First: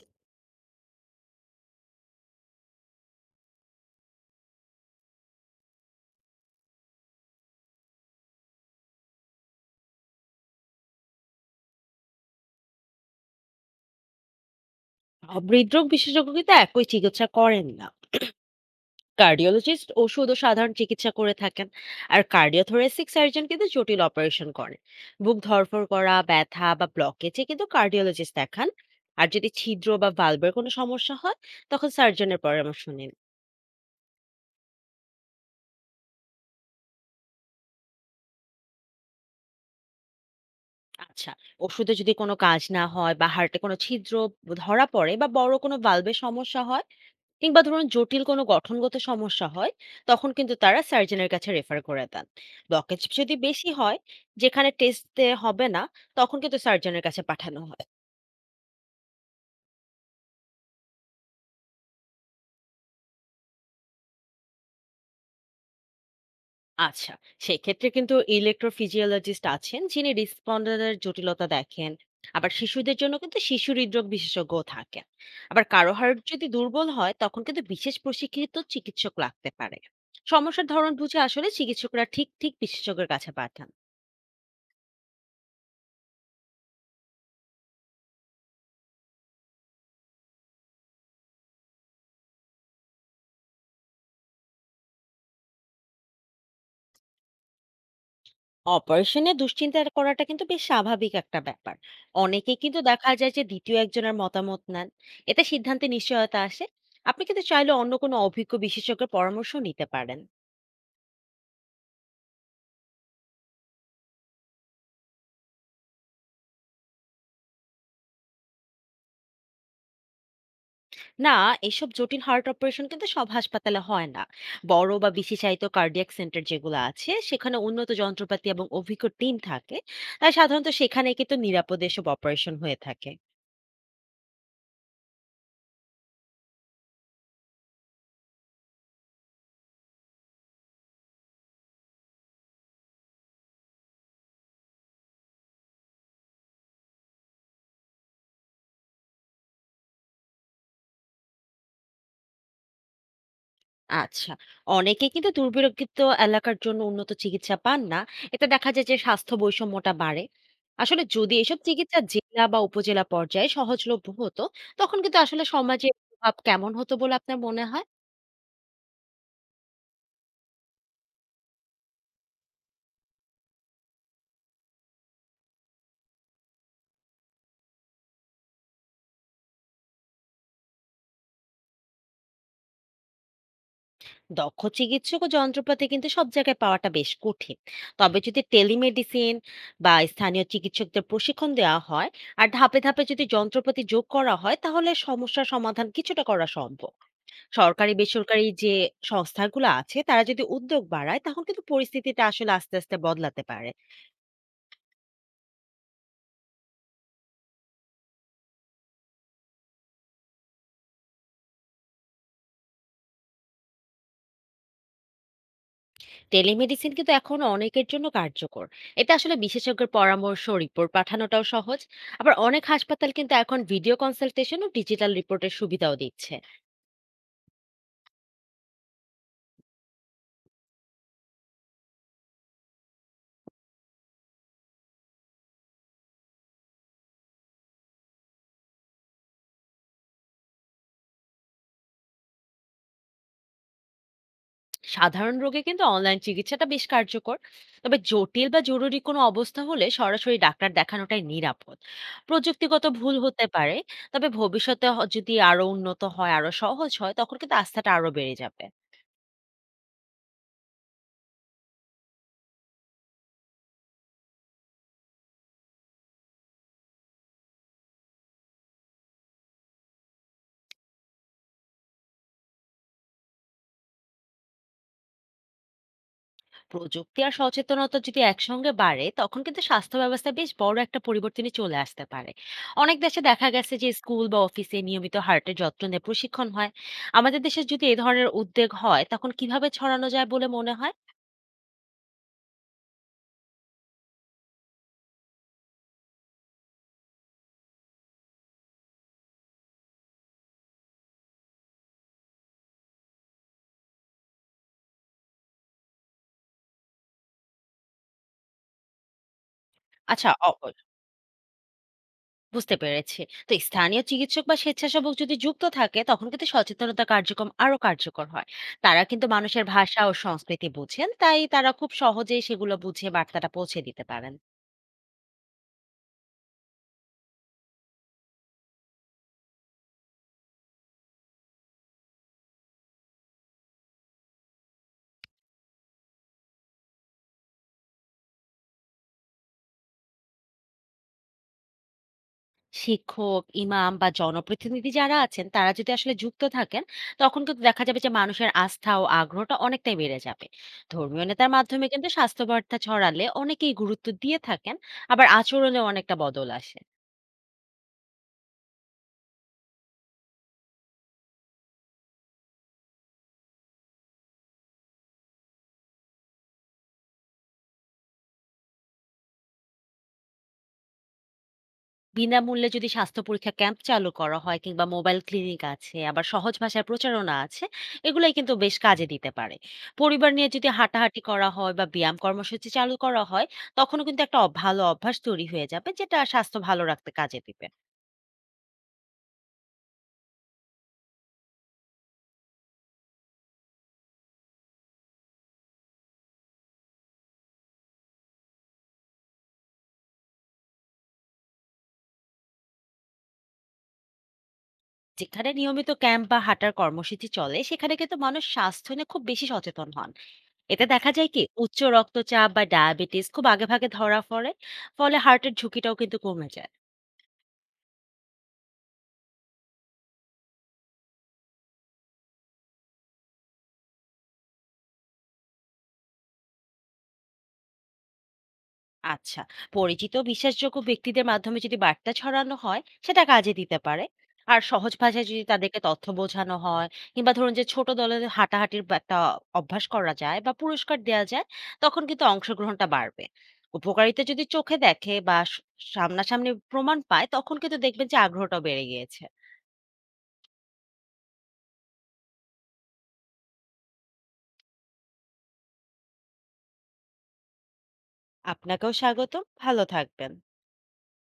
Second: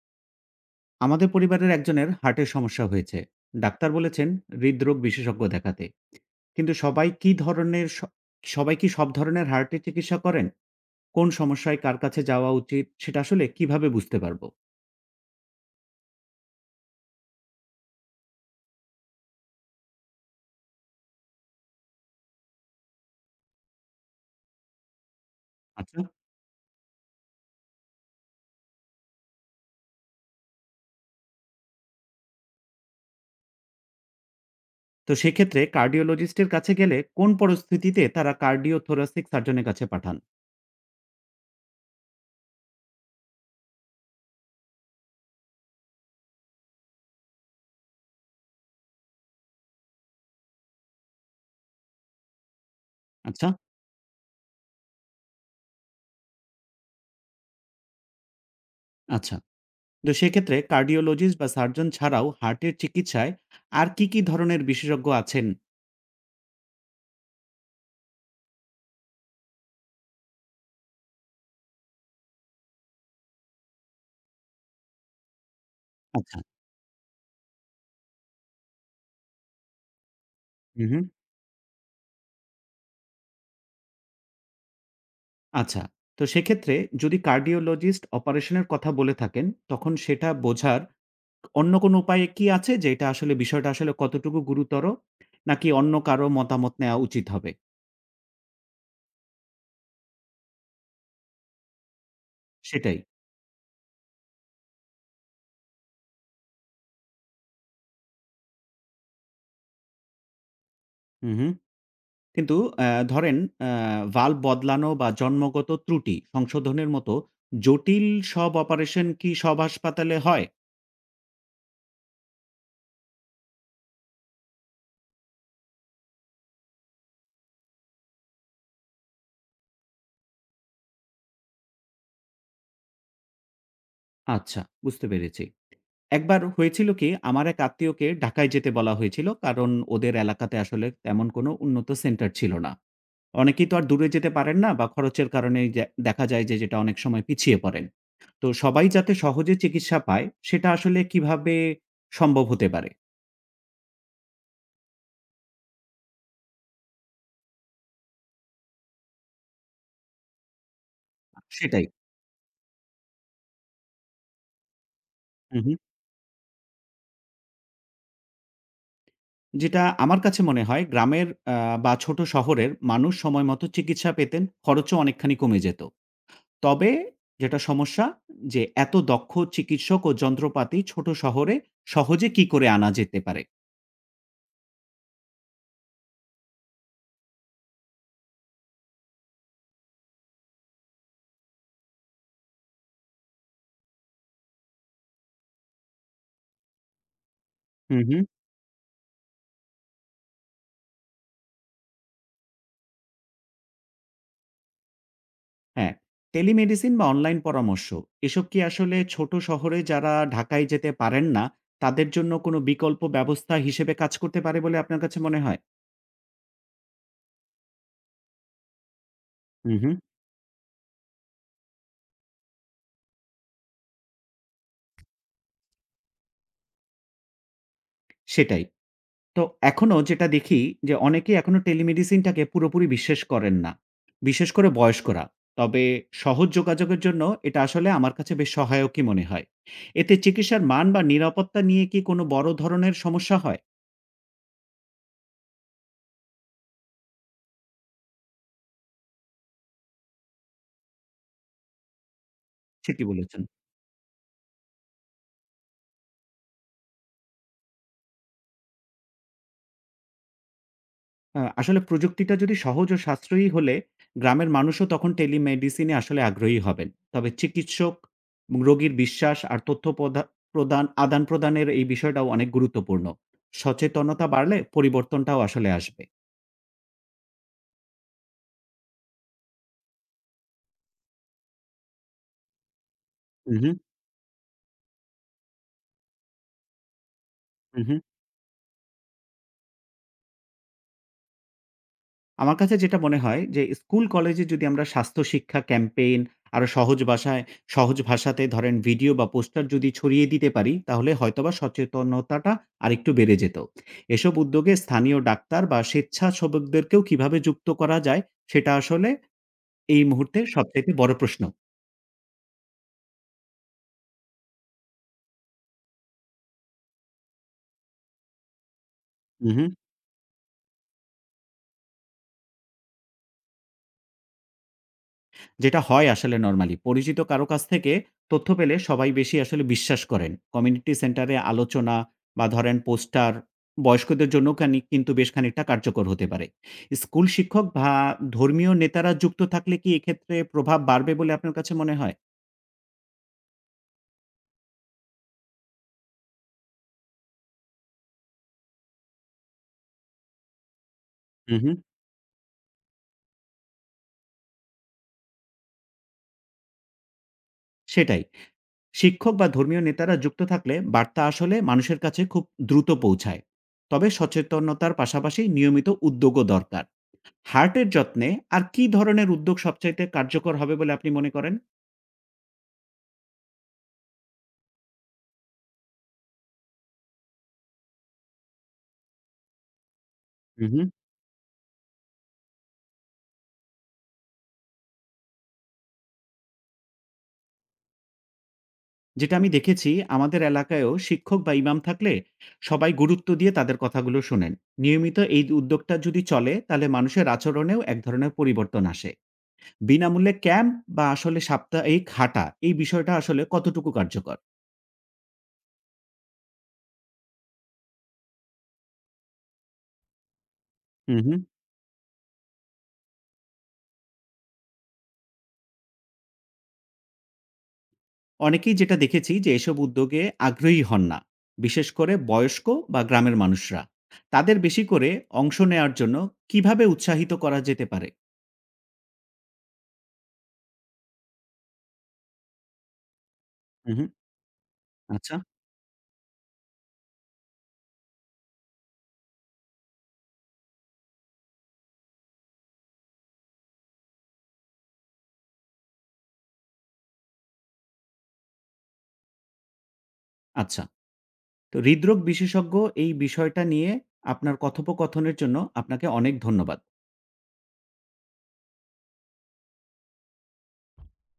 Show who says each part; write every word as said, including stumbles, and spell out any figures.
Speaker 1: আমাদের পরিবারের একজনের হার্টের সমস্যা হয়েছে। ডাক্তার বলেছেন হৃদরোগ বিশেষজ্ঞ দেখাতে। কিন্তু সবাই কি ধরনের স- সবাই কি সব ধরনের হার্টের চিকিৎসা করেন? কোন সমস্যায় কার কাছে যাওয়া উচিত সেটা আসলে কিভাবে বুঝতে পারবো?
Speaker 2: সব হৃদরোগ বিশেষজ্ঞ কিন্তু একই চিকিৎসা করেন না। কার্ডিওলজিস্ট ওষুধ ও সাধারণ চিকিৎসা করে থাকেন। আর কার্ডিওথোরেসিক সার্জন কিন্তু জটিল অপারেশন করেন। বুক ধরফর
Speaker 1: আচ্ছা,
Speaker 2: করা ব্যথা বা ব্লকেজে কিন্তু কার্ডিওলজিস্ট দেখান। আর যদি ছিদ্র বা ভালভের কোনো সমস্যা হয়, তখন সার্জনের পরামর্শ নিন।
Speaker 1: তো সেক্ষেত্রে কার্ডিওলজিস্টের কাছে গেলে কোন পরিস্থিতিতে তারা কার্ডিও থোরাসিক সার্জনের কাছে পাঠান?
Speaker 2: আচ্ছা, ওষুধে যদি কোনো কাজ না হয় বা হার্টে কোনো ছিদ্র ধরা পড়ে বা বড় কোনো ভালভে সমস্যা হয়, কিংবা ধরুন জটিল কোনো গঠনগত সমস্যা হয়, তখন কিন্তু তারা সার্জনের কাছে রেফার করে দেন। ব্লকেজ যদি
Speaker 1: আচ্ছা।
Speaker 2: বেশি হয়, যেখানে টেস্টে হবে না, তখন কিন্তু সার্জনের কাছে পাঠানো হয়।
Speaker 1: আচ্ছা, তো সেক্ষেত্রে কার্ডিওলজিস্ট বা সার্জন ছাড়াও হার্টের চিকিৎসায় আর কি কি ধরনের বিশেষজ্ঞ আছেন?
Speaker 2: আচ্ছা, সেক্ষেত্রে কিন্তু ইলেকট্রোফিজিওলজিস্ট আছেন যিনি রেসপন্ডারের জটিলতা দেখেন। আবার শিশুদের জন্য কিন্তু শিশু হৃদরোগ বিশেষজ্ঞ থাকেন। আবার কারো হার্ট
Speaker 1: আচ্ছা।
Speaker 2: যদি দুর্বল হয়, তখন কিন্তু বিশেষ প্রশিক্ষিত চিকিৎসক লাগতে পারে। সমস্যার ধরন
Speaker 1: হুম।
Speaker 2: বুঝে আসলে চিকিৎসকরা ঠিক ঠিক বিশেষজ্ঞের কাছে পাঠান।
Speaker 1: আচ্ছা। তো সেক্ষেত্রে যদি কার্ডিওলজিস্ট অপারেশনের কথা বলে থাকেন, তখন সেটা বোঝার অন্য কোনো উপায় কি আছে, যে এটা আসলে বিষয়টা আসলে কতটুকু গুরুতর? নাকি অন্য কারো মতামত নেয়া উচিত হবে?
Speaker 2: অপারেশনে দুশ্চিন্তা করাটা কিন্তু বেশ স্বাভাবিক একটা ব্যাপার। অনেকেই কিন্তু
Speaker 1: সেটাই।
Speaker 2: দেখা যায় যে দ্বিতীয় একজনের মতামত নেন। এতে সিদ্ধান্তে নিশ্চয়তা আসে। আপনি কিন্তু চাইলে অন্য কোনো অভিজ্ঞ বিশেষজ্ঞের পরামর্শ নিতে পারেন।
Speaker 1: হুম, হুম। কিন্তু অ্যা ধরেন অ্যা ভাল্ব বদলানো বা জন্মগত ত্রুটি সংশোধনের মতো জটিল সব অপারেশন কি সব হাসপাতালে হয়?
Speaker 2: না, এসব জটিল হার্ট অপারেশন কিন্তু সব হাসপাতালে হয় না। বড় বা বিশেষায়িত কার্ডিয়াক সেন্টার যেগুলো আছে সেখানে উন্নত যন্ত্রপাতি এবং অভিজ্ঞ টিম থাকে। তাই সাধারণত সেখানে কিন্তু নিরাপদে এসব অপারেশন হয়ে থাকে।
Speaker 1: আচ্ছা, বুঝতে পেরেছি। একবার হয়েছিল কি, আমার এক আত্মীয়কে ঢাকায় যেতে বলা হয়েছিল, কারণ ওদের এলাকাতে আসলে তেমন কোনো উন্নত সেন্টার ছিল না। অনেকেই তো আর দূরে যেতে পারেন না, বা খরচের কারণেই যে দেখা যায় যে যেটা অনেক সময় পিছিয়ে পড়েন। তো সবাই যাতে সহজে চিকিৎসা পায় সেটা আসলে কিভাবে সম্ভব হতে পারে?
Speaker 2: আচ্ছা। অনেকে কিন্তু দুর্বিরক্ষিত এলাকার জন্য উন্নত চিকিৎসা পান না। এতে দেখা যায় যে স্বাস্থ্য বৈষম্যটা বাড়ে। আসলে যদি এসব
Speaker 1: সেটাই।
Speaker 2: চিকিৎসা জেলা বা উপজেলা পর্যায়ে সহজলভ্য হতো, তখন কিন্তু আসলে
Speaker 1: হু, হু।
Speaker 2: সমাজে এর প্রভাব কেমন হতো বলে আপনার মনে হয়?
Speaker 1: যেটা আমার কাছে মনে হয়, গ্রামের আ বা ছোট শহরের মানুষ সময়মতো চিকিৎসা পেতেন, খরচও অনেকখানি কমে যেত। তবে যেটা সমস্যা, যে এত দক্ষ চিকিৎসক ও যন্ত্রপাতি ছোট শহরে সহজে কি করে আনা যেতে পারে?
Speaker 2: দক্ষ চিকিৎসক ও যন্ত্রপাতি কিন্তু সব জায়গায় পাওয়াটা বেশ কঠিন। তবে যদি টেলিমেডিসিন বা স্থানীয় চিকিৎসকদের প্রশিক্ষণ দেওয়া হয়, আর ধাপে, ধাপে যদি যন্ত্রপাতি যোগ করা হয়, তাহলে সমস্যার সমাধান কিছুটা করা সম্ভব। সরকারি
Speaker 1: হু, হু।
Speaker 2: বেসরকারি যে সংস্থাগুলো আছে তারা যদি উদ্যোগ বাড়ায়, তখন কিন্তু পরিস্থিতিটা আসলে আস্তে আস্তে বদলাতে পারে।
Speaker 1: হ্যাঁ, টেলিমেডিসিন বা অনলাইন পরামর্শ, এসব কি আসলে ছোট শহরে যারা ঢাকায় যেতে পারেন না, তাদের জন্য কোনো বিকল্প ব্যবস্থা হিসেবে কাজ করতে পারে বলে আপনার কাছে মনে হয়?
Speaker 2: টেলিমেডিসিন কিন্তু এখন অনেকের জন্য কার্যকর। এতে আসলে
Speaker 1: হুম,
Speaker 2: বিশেষজ্ঞের
Speaker 1: হুম।
Speaker 2: পরামর্শ রিপোর্ট পাঠানোটাও সহজ। আবার অনেক হাসপাতাল কিন্তু এখন ভিডিও কনসালটেশন ও ডিজিটাল রিপোর্টের সুবিধাও দিচ্ছে।
Speaker 1: সেটাই। তো এখনো যেটা দেখি, যে অনেকেই এখনো টেলিমেডিসিনটাকে পুরোপুরি বিশ্বাস করেন না। বিশেষ করে বয়স্করা। তবে সহজ যোগাযোগের জন্য এটা আসলে আমার কাছে বেশ সহায়কই মনে হয়। এতে চিকিৎসার মান বা নিরাপত্তা নিয়ে কি কোনো বড় ধরনের সমস্যা হয়?
Speaker 2: সাধারণ রোগে কিন্তু অনলাইন চিকিৎসাটা বেশ কার্যকর। তবে জটিল বা জরুরি কোনো অবস্থা হলে সরাসরি ডাক্তার দেখানোটাই নিরাপদ। প্রযুক্তিগত
Speaker 1: ঠিকই
Speaker 2: ভুল
Speaker 1: বলেছেন।
Speaker 2: হতে পারে। তবে ভবিষ্যতে হ- যদি আরো উন্নত হয়, আরো সহজ হয়, তখন কিন্তু আস্থাটা আরো বেড়ে যাবে।
Speaker 1: আ আসলে প্রযুক্তিটা যদি সহজ ও সাশ্রয়ী হলে গ্রামের মানুষও তখন টেলিমেডিসিনে আসলে আগ্রহী হবেন। তবে চিকিৎসক এবং রোগীর বিশ্বাস আর তথ্য প্রদা প্রদান আদান-প্রদানের এই বিষয়টাও অনেক গুরুত্বপূর্ণ। সচেতনতা বাড়লে পরিবর্তনটাও আসলে আসবে।
Speaker 2: প্রযুক্তি আর সচেতনতা যদি একসঙ্গে বাড়ে, তখন কিন্তু স্বাস্থ্য ব্যবস্থা বেশ বড় একটা পরিবর্তনে চলে আসতে পারে। অনেক দেশে দেখা
Speaker 1: হু, হু,
Speaker 2: গেছে যে স্কুল বা অফিসে নিয়মিত হার্টের যত্ন নিয়ে প্রশিক্ষণ হয়। আমাদের দেশে
Speaker 1: হু,
Speaker 2: যদি
Speaker 1: হু।
Speaker 2: এই ধরনের উদ্যোগ হয়, তখন কিভাবে ছড়ানো যায় বলে মনে হয়?
Speaker 1: আমার কাছে যেটা মনে হয়, যে স্কুল কলেজে যদি আমরা স্বাস্থ্য শিক্ষা ক্যাম্পেইন আরো সহজ ভাষায় সহজ ভাষাতে ধরেন ভিডিও বা পোস্টার যদি ছড়িয়ে দিতে পারি, তাহলে হয়তোবা সচেতনতাটা আরেকটু বেড়ে যেত। এসব উদ্যোগে স্থানীয় ডাক্তার বা স্বেচ্ছাসেবকদেরকেও কিভাবে যুক্ত করা যায়, সেটা আসলে এই
Speaker 2: আচ্ছা,
Speaker 1: মুহূর্তে সবচেয়ে বড় প্রশ্ন।
Speaker 2: বুঝতে পেরেছি। তো স্থানীয় চিকিৎসক বা স্বেচ্ছাসেবক যদি যুক্ত থাকে, তখন কিন্তু সচেতনতা কার্যক্রম আরো কার্যকর হয়। তারা কিন্তু
Speaker 1: হুম।
Speaker 2: মানুষের ভাষা ও সংস্কৃতি বুঝেন, তাই তারা খুব সহজেই সেগুলো বুঝে বার্তাটা পৌঁছে দিতে পারেন।
Speaker 1: যেটা হয় আসলে নরমালি, পরিচিত কারো কাছ থেকে তথ্য পেলে সবাই বেশি আসলে বিশ্বাস করেন। কমিউনিটি সেন্টারে আলোচনা বা ধরেন পোস্টার বয়স্কদের জন্য খানি কিন্তু বেশ খানিকটা কার্যকর হতে পারে। স্কুল শিক্ষক বা ধর্মীয় নেতারা যুক্ত থাকলে কি এক্ষেত্রে প্রভাব বাড়বে বলে আপনার কাছে মনে হয়?
Speaker 2: শিক্ষক, ইমাম বা জনপ্রতিনিধি যারা আছেন তারা যদি আসলে যুক্ত থাকেন, তখন কিন্তু দেখা যাবে যে মানুষের আস্থা ও আগ্রহটা অনেকটাই বেড়ে যাবে। ধর্মীয় নেতার
Speaker 1: হুম, হুম।
Speaker 2: মাধ্যমে কিন্তু স্বাস্থ্য বার্তা ছড়ালে অনেকেই গুরুত্ব দিয়ে থাকেন, আবার আচরণেও অনেকটা বদল আসে।
Speaker 1: সেটাই। শিক্ষক বা ধর্মীয় নেতারা যুক্ত থাকলে বার্তা আসলে মানুষের কাছে খুব দ্রুত পৌঁছায়। তবে সচেতনতার পাশাপাশি নিয়মিত উদ্যোগও দরকার। হার্টের যত্নে আর কি ধরনের উদ্যোগ সবচাইতে কার্যকর হবে বলে আপনি মনে করেন?
Speaker 2: বিনামূল্যে যদি স্বাস্থ্য পরীক্ষা ক্যাম্প চালু করা হয়, কিংবা মোবাইল ক্লিনিক আছে, আবার সহজ ভাষায় প্রচারণা আছে, এগুলাই কিন্তু বেশ কাজে দিতে পারে। পরিবার নিয়ে
Speaker 1: হু,
Speaker 2: যদি
Speaker 1: হু।
Speaker 2: হাঁটাহাঁটি করা হয় বা ব্যায়াম কর্মসূচি চালু করা হয়, তখনও কিন্তু একটা অভ- ভালো অভ্যাস তৈরি হয়ে যাবে, যেটা স্বাস্থ্য ভালো রাখতে কাজে দিবে।
Speaker 1: যেটা আমি দেখেছি, আমাদের এলাকায়ও শিক্ষক বা ইমাম থাকলে সবাই গুরুত্ব দিয়ে তাদের কথাগুলো শোনেন। নিয়মিত এই উদ্যোগটা যদি চলে, তাহলে মানুষের আচরণেও এক ধরনের পরিবর্তন আসে। বিনামূল্যে ক্যাম্প বা আসলে সাপ্তাহিক হাঁটা, এই বিষয়টা আসলে কতটুকু কার্যকর?
Speaker 2: যেখানে নিয়মিত ক্যাম্প বা হাঁটার কর্মসূচি চলে সেখানে কিন্তু মানুষ স্বাস্থ্য নিয়ে খুব বেশি সচেতন হন। এতে দেখা
Speaker 1: হু,
Speaker 2: যায়
Speaker 1: হু।
Speaker 2: কি উচ্চ রক্তচাপ বা ডায়াবেটিস খুব আগেভাগে ধরা পড়ে, ফলে হার্টের ঝুঁকিটাও কিন্তু কমে যায়।
Speaker 1: অনেকেই যেটা দেখেছি, যে এসব উদ্যোগে আগ্রহী হন না, বিশেষ করে বয়স্ক বা গ্রামের মানুষরা। তাদের বেশি করে অংশ নেওয়ার জন্য কিভাবে উৎসাহিত করা যেতে পারে?
Speaker 2: আচ্ছা, পরিচিত বিশ্বাসযোগ্য ব্যক্তিদের মাধ্যমে যদি বার্তা ছড়ানো হয়, সেটা কাজে দিতে
Speaker 1: হুম,
Speaker 2: পারে।
Speaker 1: হুম।
Speaker 2: আর সহজ ভাষায়
Speaker 1: আচ্ছা।
Speaker 2: যদি তাদেরকে তথ্য বোঝানো হয়, কিংবা ধরুন যে ছোট দলে হাঁটাহাঁটির বা একটা অভ্যাস করা যায় বা পুরস্কার দেওয়া যায়, তখন কিন্তু অংশগ্রহণটা বাড়বে। উপকারিতা যদি চোখে দেখে বা স- সামনাসামনি প্রমাণ পায়, তখন কিন্তু দেখবেন যে আগ্রহটা বেড়ে গিয়েছে।
Speaker 1: আচ্ছা, তো হৃদরোগ বিশেষজ্ঞ এই বিষয়টা নিয়ে আপনার কথোপকথনের জন্য আপনাকে অনেক ধন্যবাদ।
Speaker 2: আপনাকেও স্বাগতম, ভালো থাকবেন।